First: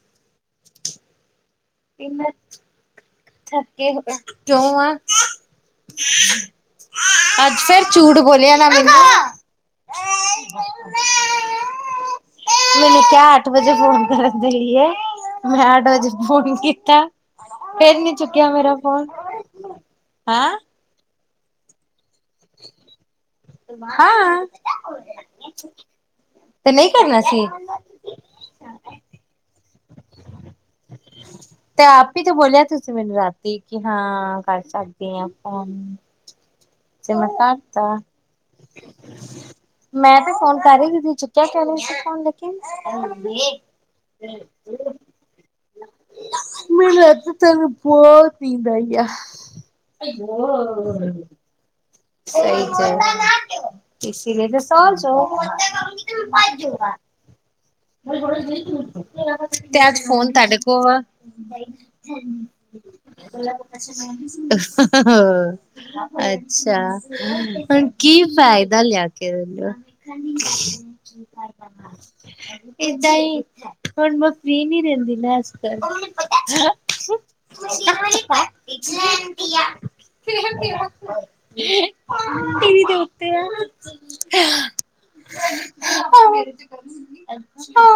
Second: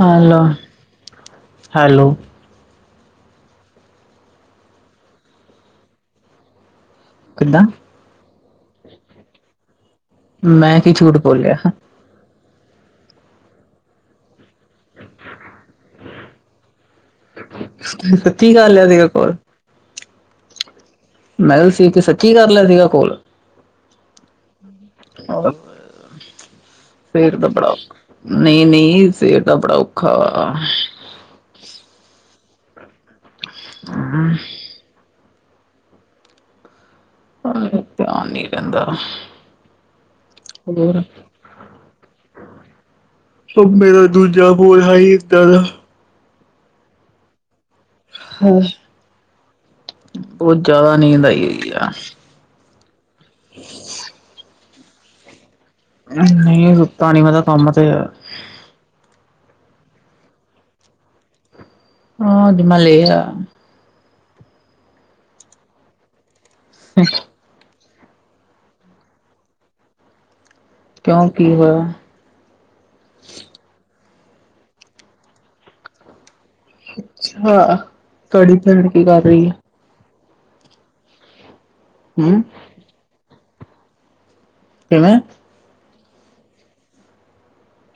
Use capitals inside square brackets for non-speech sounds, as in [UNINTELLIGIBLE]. Hello. Hello ਇਹਨਾਂ'ਚ ਥੱਕੇ ਹੋਏ ਆ ਕਿਉਂ ਆ, ਅੱਜ ਕਿੱਦਾਂ ਫਿਰ ਝੂਠ ਬੋਲਿਆ ਨਾ, ਮੈਨੂੰ। ਮੈਂ ਕੀ ਝੂਠ ਬੋਲਿਆ? ਮੈਨੂੰ ਕਿਹਾ ਅੱਠ ਵਜੇ ਫੋਨ ਕਰੰਦਈ ਏ। ਮੈਂ ਅੱਠ ਵਜੇ ਫੋਨ ਕੀਤਾ। [INAUDIBLE] [UNINTELLIGIBLE] ਗਿਆ ਮੇਰਾ ਫੋਨ, ਸੀਗਾ ਕੋਲ ਹੈਂ? ਮੈਂ ਲ ਸੀ ਤੇ ਸੱਚੀ ਕਰ ਲਿਆ ਸੀਗਾ, ਕੌਲ? ਹਾਂ ਤੇ ਨਹੀਂ ਕਰਨਾ ਸੀ? ਨਹੀਂ-ਨਹੀਂ, ਫਿਰ ਤਾ ਬੜਾ ਔਖਾ ਵਾ। ਤੇ ਆਪ ਈ ਤੇ ਬੋਲਿਆ ਤੁਸੀਂ ਮੈਨੂੰ ਰਾਤੀ ਕਿ ਹਾਂ, ਕਰ ਸਕਦੀ ਆਂ ਫੋਨ। ਤੇ ਮੈਂ ਟਾਟਾ ਕਹਿੰਦਾ ਮੈਂ ਤੇ ਫੋਨ ਕਰ ਰਹੀ ਸੀ, ਤੁਸੀਂ ਚੁੱਕਿਆ ਕਿਉ ਨੀ ਸੀ ਫੋਨ ਲੇਕਿਨ? ਉਹ ਮੇਰਾ ਦੂਜਾ ਕੌਲ ਹਾਈ ਕਿੱਧਰ? ਮੈਨੂੰ ਇਥੇ, ਤੈਨੂੰ ਬੋਤ ਨੀਂਦ ਆਈ ਆ। ਕੀ ਆ? ਸਹੀ'ਚ ਇਸੇ ਲਈ ਤੇ ਸਾਲ'ਚੋ ਨਹੀਂ ਸੁੱਤਾ ਨੀ, ਮੈਂ ਤਾਂ ਕੰਮ ਤੇ ਆ। [INAUDIBLE] ਤੇ ਅੱਜ ਫੋਨ ਤੁਹਾਡੇ ਕੋਲ ਹਾਂ ਅੱਜ ਮੈਂ ਲਿਆ ਅੱਛਾ, ਹੁਣ ਕੀ ਫਾਇਦਾ ਲਿਆਕੇ ਉਹਦਾ? ਕਿਉਂ ਕੀ ਹੋਇਆ ਏਦਾਂ ਈ, ਹੁਣ ਮੈਂ ਫ੍ਰੀ ਨੀ ਰਹਿੰਦੀ ਨਾ, ਅੱਜ-ਕੱਲ। ਅੱਛਾ, ਤੂਹਾਡੀ ਭੈਣ ਕੀ ਕਰ ਰਹੀ? ਹਮ ਟੀਵੀ ਦੇ ਆ। ਕਿਵੇਂ? ਹਾਂ